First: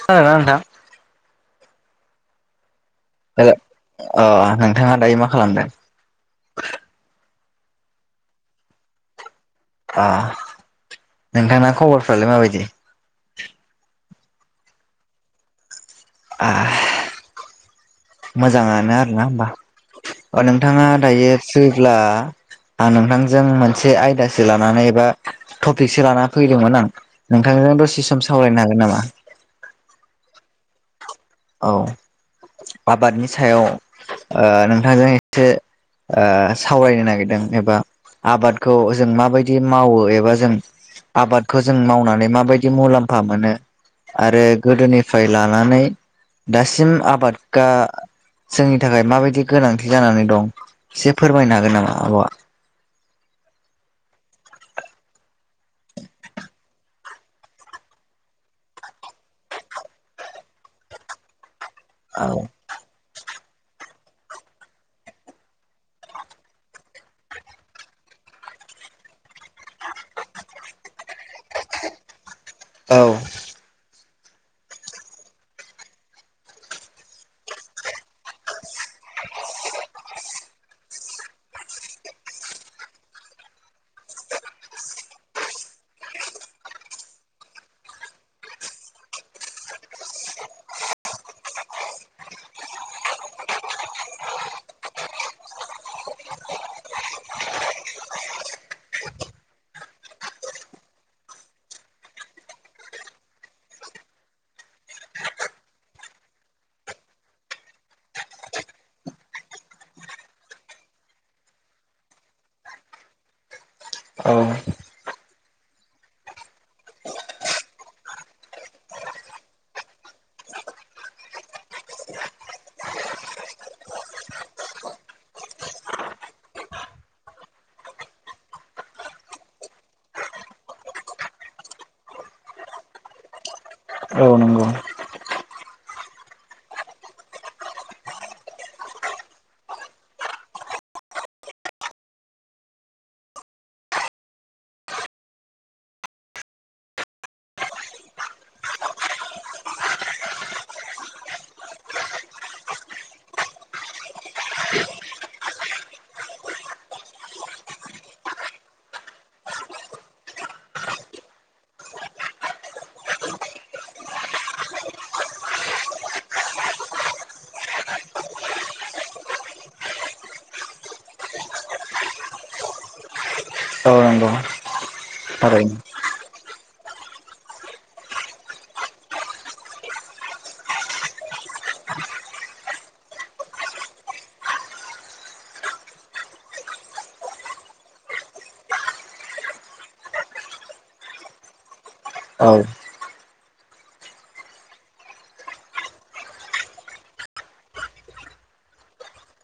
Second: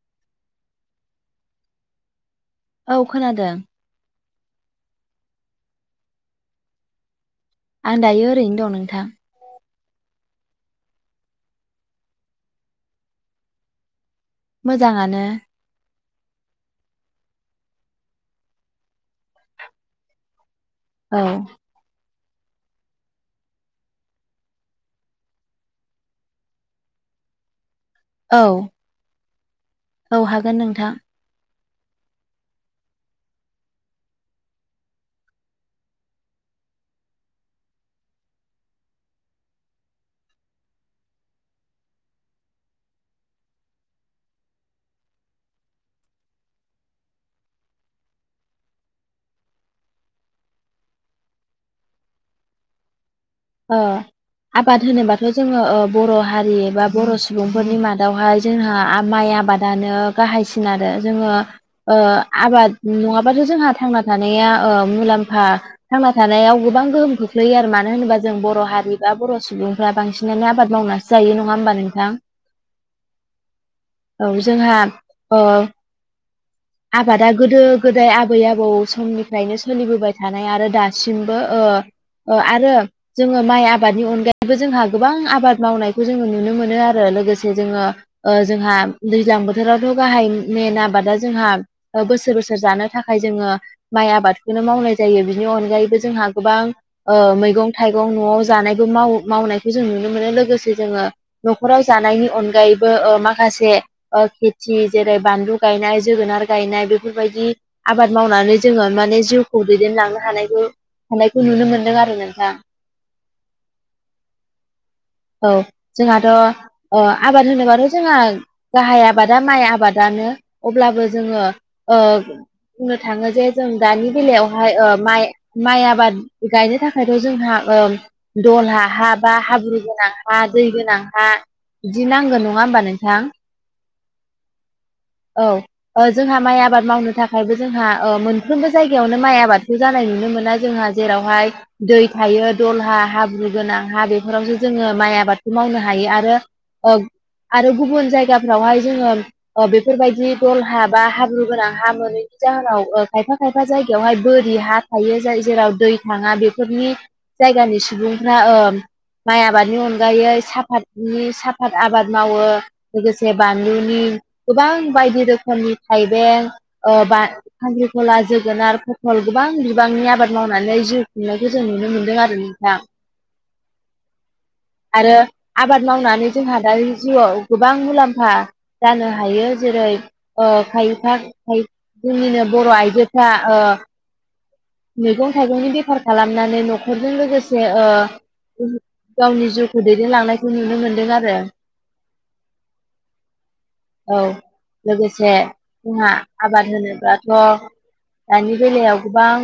खोनादोंना नोंथां। औ हेल' खोनादों। अ नोंथाङा दायो मा खालामदों? आं दायो ओरैनो दं नोंथां। आ नोंथांना खबरफ्रालाय माबायदि? मोजाङानो? आ मोजाङानो आरोना होमबा। अ नोंथाङा औ दायो फ्रिब्ला आं नोंथांजों मोनसे आयदासो लानानै एबा टपिकसो लानानै फैदोंमोन आं। नोंथांजों दसे सम औ सावरायनो हागोन नामा? औ हागोन नोंथां। औ आबादनि सायाव नोंथांजों एसे ओ सावरायनो नागिरदों एबा आबादखौ जों माबायदि मावो एबा जों आबादखौ जों मावनानै माबायदि मुलाम्फा मोनो। आरो गोदोनिफ्राय लानानै दासिम आबादगा जोंनि थाखाय माबायदि गोनांथि जानानै दं एसे फोरमायनो हागोन नामा आब'आ? ओ आबाद होनोबाथ' जोङो बर' हारि बा बर' सुबुंफोरनि मादावहाय जोंहा माइ आबादानो गाहायसिन आरो जोङो ओ औ आबाद नङाबाथ' जोंहा थांना थानाया ओ मुलाम्फा थांना थानायाव गोबां गोहोम खोख्लैयो आरो मानो होनोबा ज जों बर' हारि बा बर' सुबुंफ्रा बांसिनानो आबाद मावना जायो नङा होमबा नोंथां औ औ जोंहा ओ [inaudible] आबादा गोदो गोदाय आबै आबौ समनिफ्रायनो सोलिबोबाय थानाय आरो दासिमबो ओ अ आरो जोङो माइ आबादनि अनगायैबो जोंहा गोबां आबाद मावनायखौ जोङो नुनो मोनो आरो लोगोसे जोङो ओ जोंहा दैज्लां बोथोरावथ' गाहाय मेन आबादा जोंहा ओ बोसोर- बोसोर जानो थाखाय जोङो माइ आबादखौनो मावनाय जायो बिनि अनगायैबो जोंहा गोबां ओ मैगं थाइगं न'आव जानायबो माव मावनायखौ जों नुनो मोनो लोगोसे जोङो न'खराव जानायनि अनगायैबो ओ माखासे ओ खेथि जेरै बानलु गायनाय जोगोनार गायनाय बेफोरबायदि आबाद मावनानै जोङो माने जिउखौ दैदेनलांनो हानायखौ हानायखौ नुनो मोनदों आरो ना नोंथां। औ। औ जोंहाथ' ओ आबाद होनोबाथ' जोंहा गाहाय आबादा माइ आबादानो अब्लाबो जोङो ओ बुंनो थाङो जे जों दानि बेलायावहाय माइ माइ आबाद गायनो थाखायथ' जोंहा ओ दला हा बा हाब्रु गोनां हा दै गोनां हा बिदि नांगोन नङा होमबा नोंथां। औ नंगौ। औ। ओ जोंहा माइ आबाद मावनो थाखायबो जोंहा ओ मोनफ्रोमबो जायगायावनो माइ आबादखौ जानाय नुनो मोना जोंहा जेरावहाय दै थायो दलहा हाब्रु गोनां हा बेफोरावसो जोङो माइ आबादखौ मावनो हायो आरो औ आरो गुबुन जायगाफ्रावहाय जोङो ओ बे बेफोरबायदि दल हा बा हाब्रु गोनां हा मोनैनि जाहोनाव खायफा खायफा जायगायावहाय बोरि हा थायो जाय जेराव दै थाङा बेफोरनि जायगानि सुबुंफ्रा ओ माइ आबादनि अनगायै साफातनि साफाद आबाद मावो लोगोसे बानलुनि गोबां बायदि रोखोमनि थाइबें ओ बा खांखिखला, जोगोनार, फथल गोबां बिबांनि आबाद मावनानै जिउ खुंनायखौ जों नुनो मोनदों आरो नोंथां औ नंगौ आरो थारैनो आबाद मावनानै जोंहा दानि जिउआव गोबां मुलाम्फा जानो हा हायो जेरै ओ खायफा जोंनिनो बर' आइजोफ्रा ओ मैगं थाइगंनि बेफार खालामनानै न'खरजों लोगोसे ओ गावनि जिउखौ दैदेनलांनायखौ नुनो मोनदों आरो। औ। औ लोगोसे जोंहा आबाद होनोब्लाथ' दानि बेलायाव गोबां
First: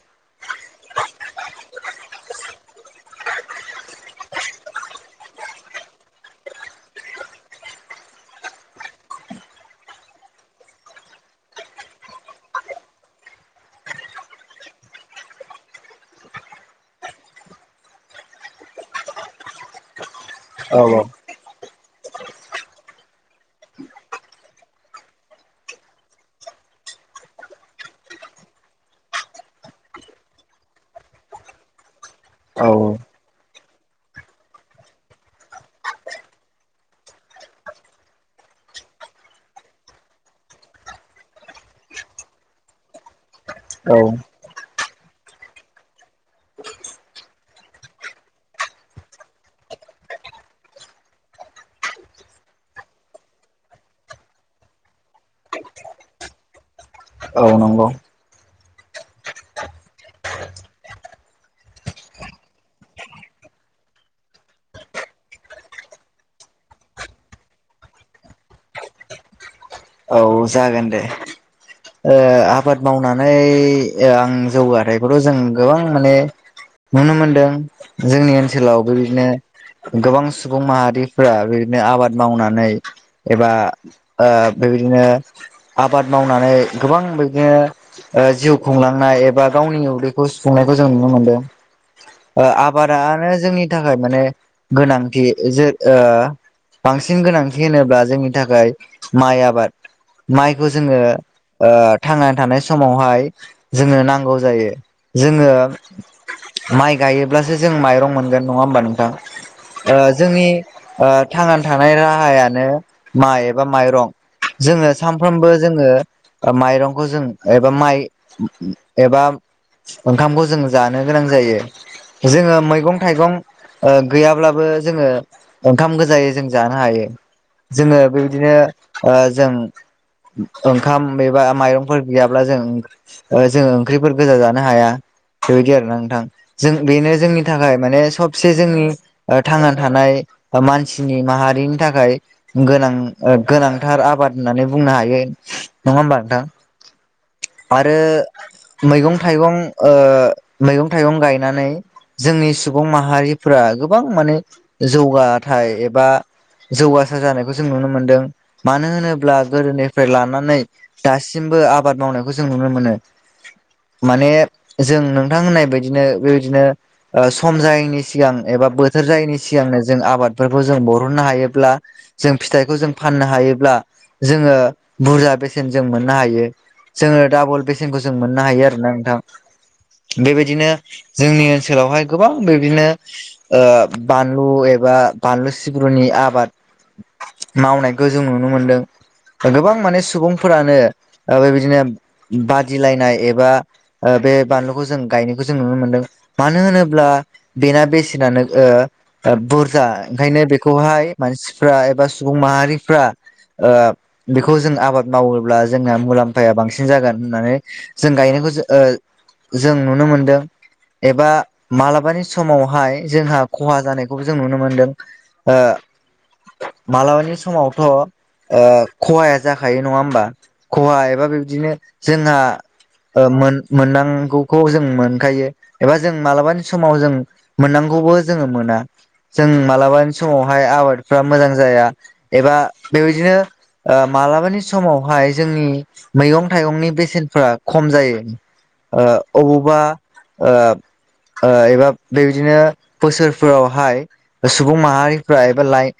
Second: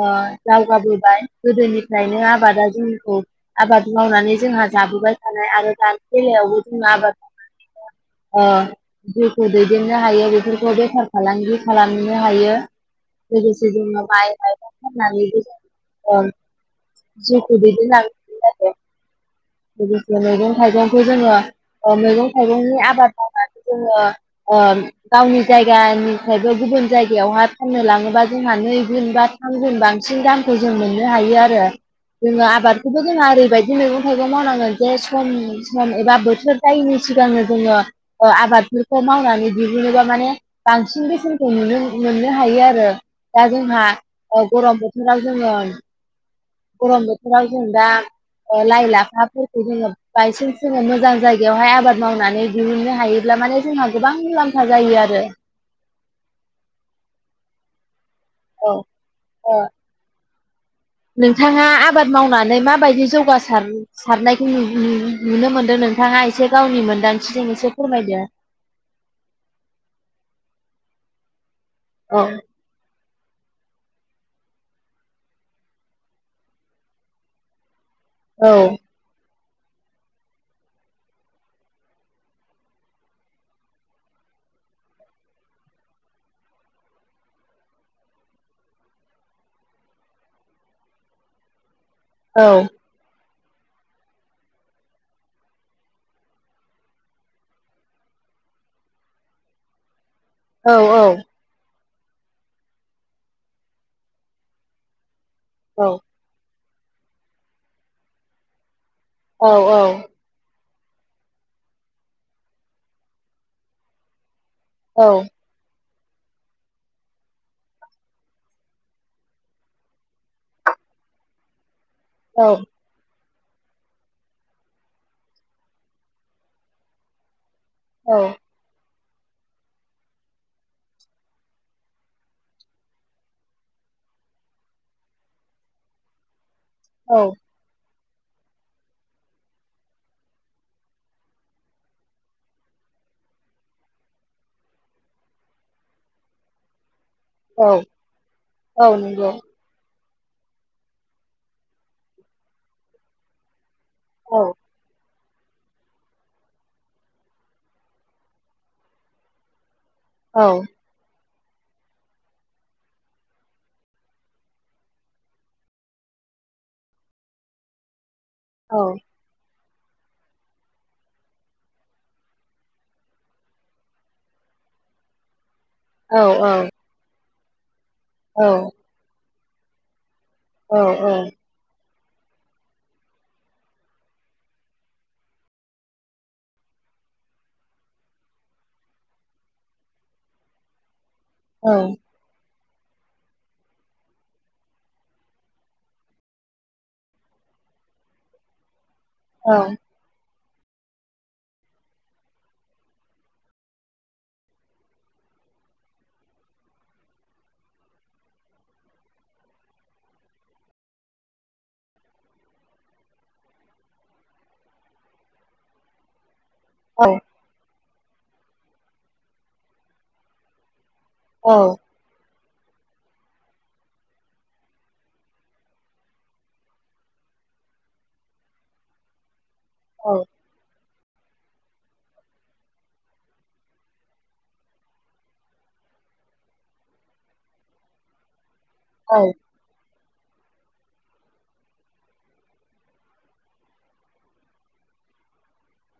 ओ दावगाबोबाय गोदोनिफ्रायनो आबादा जोंखौ आबाद मावनानै जोंहा जाबोबाय थानाय आरो दानि बेलायावबो जों आबाद ओ। जिउखौ दैदेननो हायो बेफोरखौ बेफार फालांगि खालामनो हायो लोगोसे [inaudible] फाननानै [inaudible] जिउखौ दैदेनलांनो हायो आरो। लोगोसे मैगं - औ थाइगंखौ जोङो। ओ मैगं -थाइगंनि आबाद मावनानै जोङो ओ गावनि जायगानिफ्रायबो गुबुन जायगायावहाय फाननो लाङोबा जोंहा नैगुन बा थाम गुन बांसिन दामखौ जों मोननो हायो आरो। जोङो आबादखौबो औ जोंहा ओरैबायदि मैगं-थाइगं मावनांगोन जे सम सम एबा बोथोर फायिनि सिगांनो जोङो ओ आबादफोरखौ मावनानै दिहुनोबा माने बांसिन बेसेनखौ नुनो मोननो हायो आरो दा जोंहा ओ गरम बोथोराव जोङो गरम बोथोराव जों दा ओ लाइ-लाफा फोरखौ जोङो बायसान्स जोङो मोजां जायगायावहाय आबाद मावनानै दिहुननो हायोब्ला माने जोंहा गोबां मुलाम्फा जायो आरो। औ नंगौ। औ औ नोंथाङा आबाद मावनानै माबायदि जौगासार सारनायखौ नुनो मोनदों नोंथाङा एसे गावनि मोन्दांथिजों एसे फोरमायद औ जागोन दे औ आबाद मावनानै आं जौगाथायाइखौथ' जों गोबां माने नुनो मोनदों जोंनि औ ओनसोलावबो बिदिनो गोबां सुबुं माहारिफोरा बिदिनो आबाद मावनानै एबा ओ बेबायदिनो आबाद मावनानै गोबां बेदिनो जिउ खुंलांनाय एबा गावनि उदैखौ सुफुंनायखौ जों नुनो मोनदों औ आबाद नो जोंनि थाखाय माने गोनांथि ज बांसिन गोनांथि होनोब्ला जोंनि थाखाय माइ आबाद माइखौ औ जोङो थांनानै थानाय समावहाय जोङो नांगौ जायो जोङो औ माइ गायोब्लासो जों माइरं मोनगोन नङा होमबा नोंथां औ औ ओ जोंनि थांनानै थानाय राहायानो माइ एबा माइरं जोङो औ सानफ्रामबो जोङो माइरंखौ जों एबा माइ एबा ओंखामखौ जों जानो गोनां जायो जोङो मैगं थाइगं गैयाब्लाबो जोङो ओंखाम गोजायै जों जानो हायो जोङो औ बेबायदिनो जों ओंखाम एबा माइरंफोर गैयाब्ला जों जोङो ओंख्रिफोर गोजा जानो हाया बेबायदि आरो ना नोंथां जों बेनो औ जोंनि थाखाय माने सबसे जोंनि थांना थानाय मानसिनि माहारिनि थाखाय गोनां गोनांथार आबाद होननानै बुंनो हायो नङा होमबा नोंथां औ आरो औ मैगं नंगौ थाइगं मैगं थाइगं गायनानै जोंनि सुबुं माहारिफोरा गोबां माने औ जौगा नाथाय एबा जौगासार जानायखौ जों नुनो मोनदों मानो होनोब्ला गोदोनि फ्राय औ लानानै दासिमबो आबाद मावनायखौ जों नुनो मोनो माने जों नोंथां होननाय बायदिनो बेबायदिनो सम जायैनि सिगां एबा औ बोथोर जायैनि सिगांनो जों आबादफोरखौ जों बरहननो हायोब्ला जों फिथाइखौ जों फाननो हायोब्ला जोङो बुरजा बेसेन जों मोननो औ हायो जोङो डाबल बेसेन मोननो ह औ आरोोना नोंथां बेबायदिनो औ जोंनि ओनसोलावहाय गोबां बिदिनो बानलु एबा बानलु सिब्रुनि आबाद मावनायखौ जों नुनो मोनदों गोबां माने सुबुंफोरानो औ बेबायदिनो बादिलायनाय एबा बे बानलुखौ जों गायनायखौ जों नुनो मोनदों मानो होनोब्ला बेना बेसेनानो औ बुरजा ओंखायनो बेखौहाय मानसिफ्रा एबा सुबुं माहारिफ्रा बेखौ जों आबाद मावोब्ला जोंना मुलाम्फाया बांसिन जागोन होननानै जों गायनायखौ जों जों नुनो मोनदों एबा मालाबानि समावहाय जोंहा खहा जानायखौबो जों नुनो मोनदों ओ औ मालाबानि समावथ' खहाया जाखायो नङा होमबा खहा एबा बेबदिनो जोंहा मोन मोननांगौखौ जों मोनखायो एबा जों मालाबानि समाव जों मोननांगौबो जोङो मोना जों औ मालाबानि समावहाय आबादफ्रा मोजां जाया एबा बेबायदिनो मालाबानि समावहाय जोंनि मैगं थाइगंनि बेसेनफोरा खम जायो। ओ अबावबा ओब एबा बेबायदिनो बोसोरफोरावहाय सुबुं माहारिफ्रा एबा लाइ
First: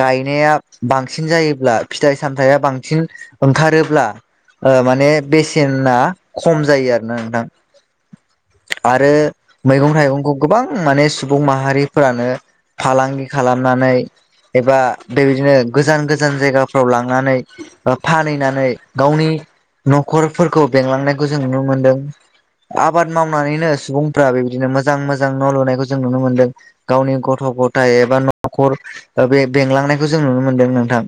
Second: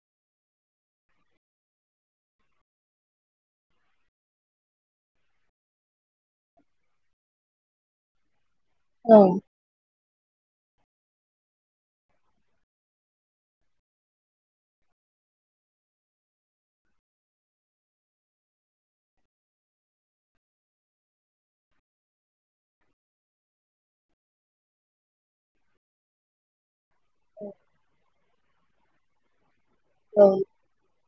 गायनाया बांसिन जायोब्ला फिथाय सामथाइया बांसिन ओंखारोब्ला माने बेसेना खम जायो आरो ना नोंथां? औ आरो मैगं थाइगंखौ गोबां माने सुबुं माहारिफोरानो फालांगि खालामनानै एबा बेबायदिनो गोजान गोजान जायगा फाव लांनानै फानहैनानै गावनि न'खरफोरखौ बेंलांनायखौ जों नुनो मोनदों आबाद मावनानैनो सुबुंफ्रा बेबायदिनो मोजां मोजां न' लुनायखौ जों नुनो मोन्दों गावनि गथ' गथाइ एबा न'खर बे बेंलांनायखौ औ जों नुनो मोनदों नोंथां।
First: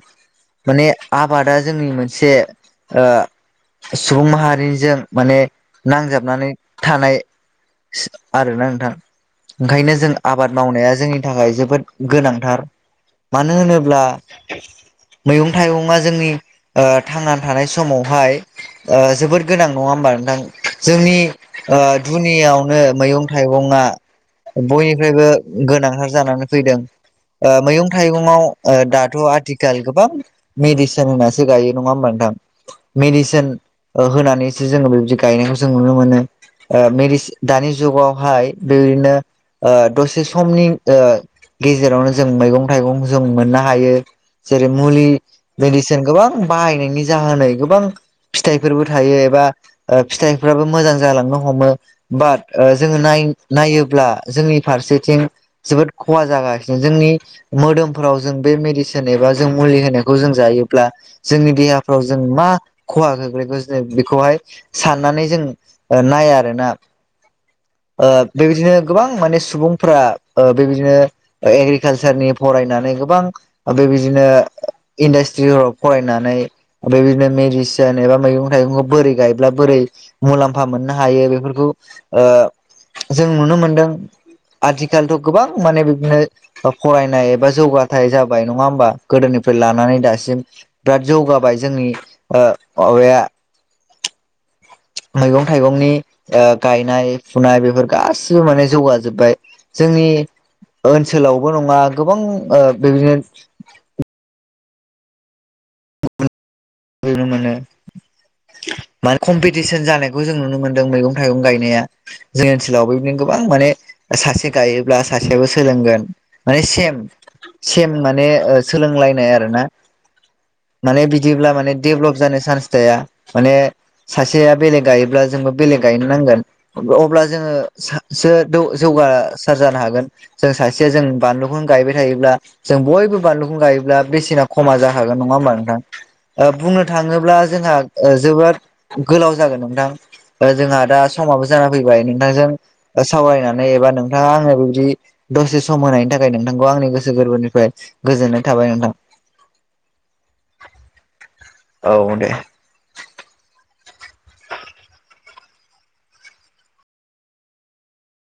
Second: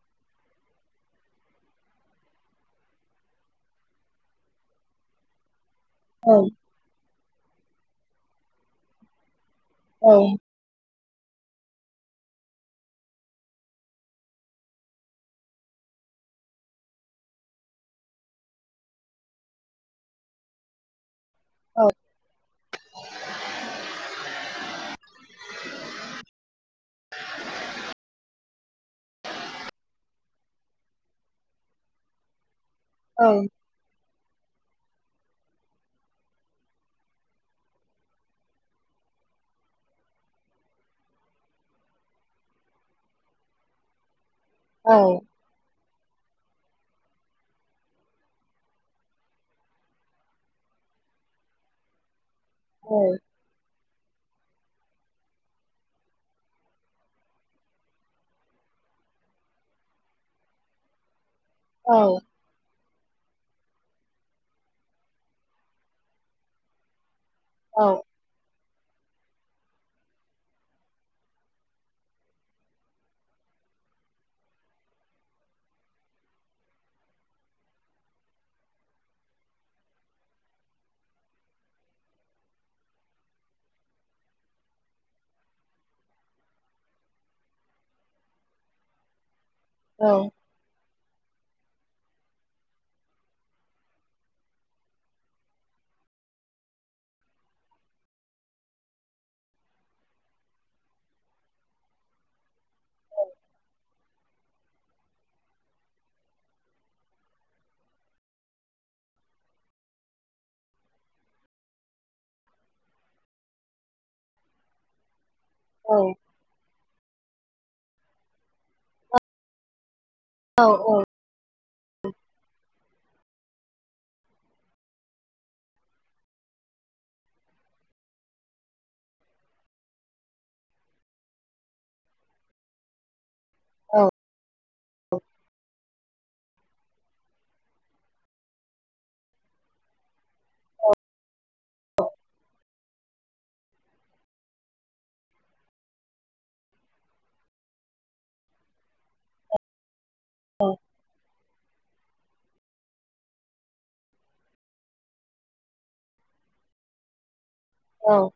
माने आबादा जोंनि मोनसे सुबुं माहारिजों माने औ नांजाबनानै थानाय आरोना नोंथां ओंखायनो औ जों आबाद मावनाया जोंनि थाखाय जोबोद गोनांथार मानो होनोब्ला मैगं थाइगंङा जोंनि थांनानै थानाय समावहाय जोबोद गोनां नङा होमबा नोंथां जोंनि ओ औ दुनियावनो मैगं थाइगङा बयनिफ्रायबो गोनांथार जानानै फैदों मैगं ओ थाइगङाव दाथ' आथिखाल गोबां मेडिसिन होननासो गायो नङा होमबा नोंथां? औ मेडिसिन होनानैसो जोङो बेबायदि गायनायखौ जों नुनो मोनो। मेरि दानि जुगावहाय बेबायदिनो दसे समनि गेजेरावनो जों मैगं थाइगं जों मोननो हायो जेरै मुलि मेडिसिन गोबां बाहायनायनि जाहोनै गोबां फिथाइफोरबो थायो एबा फिथाइफ्राबो मोजां जालांनो हमो बाट जोङो नायोब्ला जोंनि फारसेथिं जोबोद खहा जागासिनो जोंनि मोदोमफोराव जों बे मेडिसिन एबा जों मुलि होनायखौ जों जायोब्ला जोंनि देहाफ्राव जों मा खहा गोग्लैग जो बेखौहाय साननानै जों नाया आरोना औ बेबायदिनो गोबां माने सुबुंफोरा बेबायदिनो एग्रिकालसारनि फरायनानै गोबां बेबायदिनो इन्डास्ट्रिफोराव फरायनानै ओमफ्राय बिदिनो मेरिसिन एबा मैगं थाइगंखौ बोरै गायब्ला बोरै मुलाम्फा मोननो हायो बेफोरखौ जों नुनो मोनदों। आथिखालथ' गोबां माने बिदिनो फरायनाय एबा जौगाथाइ जाबाय नङा होमबा गोदोनिफ्राय लानानै दासिम बिराद जौगाबाय जोंनि माबाया मैगं थाइगंनि गायनाय फुनाय बेफोर गासिबो माने जौगाजोबबाय। जोंनि ओनसोलावबो नङा गोबां बेदिनो नो माने मान कम्पिटिसन जानायखौ जों नुनो मोन्दों मैगं थाइगं गायनाया जों ओनसोलाव बोदिनो गोबां माने सासे गायोब्ला सासेयाबो सोलोंगोन। माने सेम सेम माने सोलोंलायनाय आरो ना? माने बिदिब्ला माने डेभलप जानो चान्स थाया माने सासेया बेलेग गायोब्ला जोंबो बेलेग गायनो नांगोन। अब्ला जोङो सो जौगासार जानो हागोन। जों सासेया जों बानलुखौनो गायबाय थायोब्ला जों बयबो बानलु औ गायोब्ला बेसेना खमा जाखागोन नङा ओमबा नों बुंनो थाङोब्ला जोंहा जोबोद गोलाव जागोन नोंथां जोंहा दा समाबो जाना फैबाय नोंथांजों सावरायनानै एबा नोंथाङा आङो बेबायदि दसे सम होनायनि थाखाय नोंथांखौ आंनि गोसो गोरबोनिफ्राय गोजोननाय थाबाय नोंथां औ औ दे औ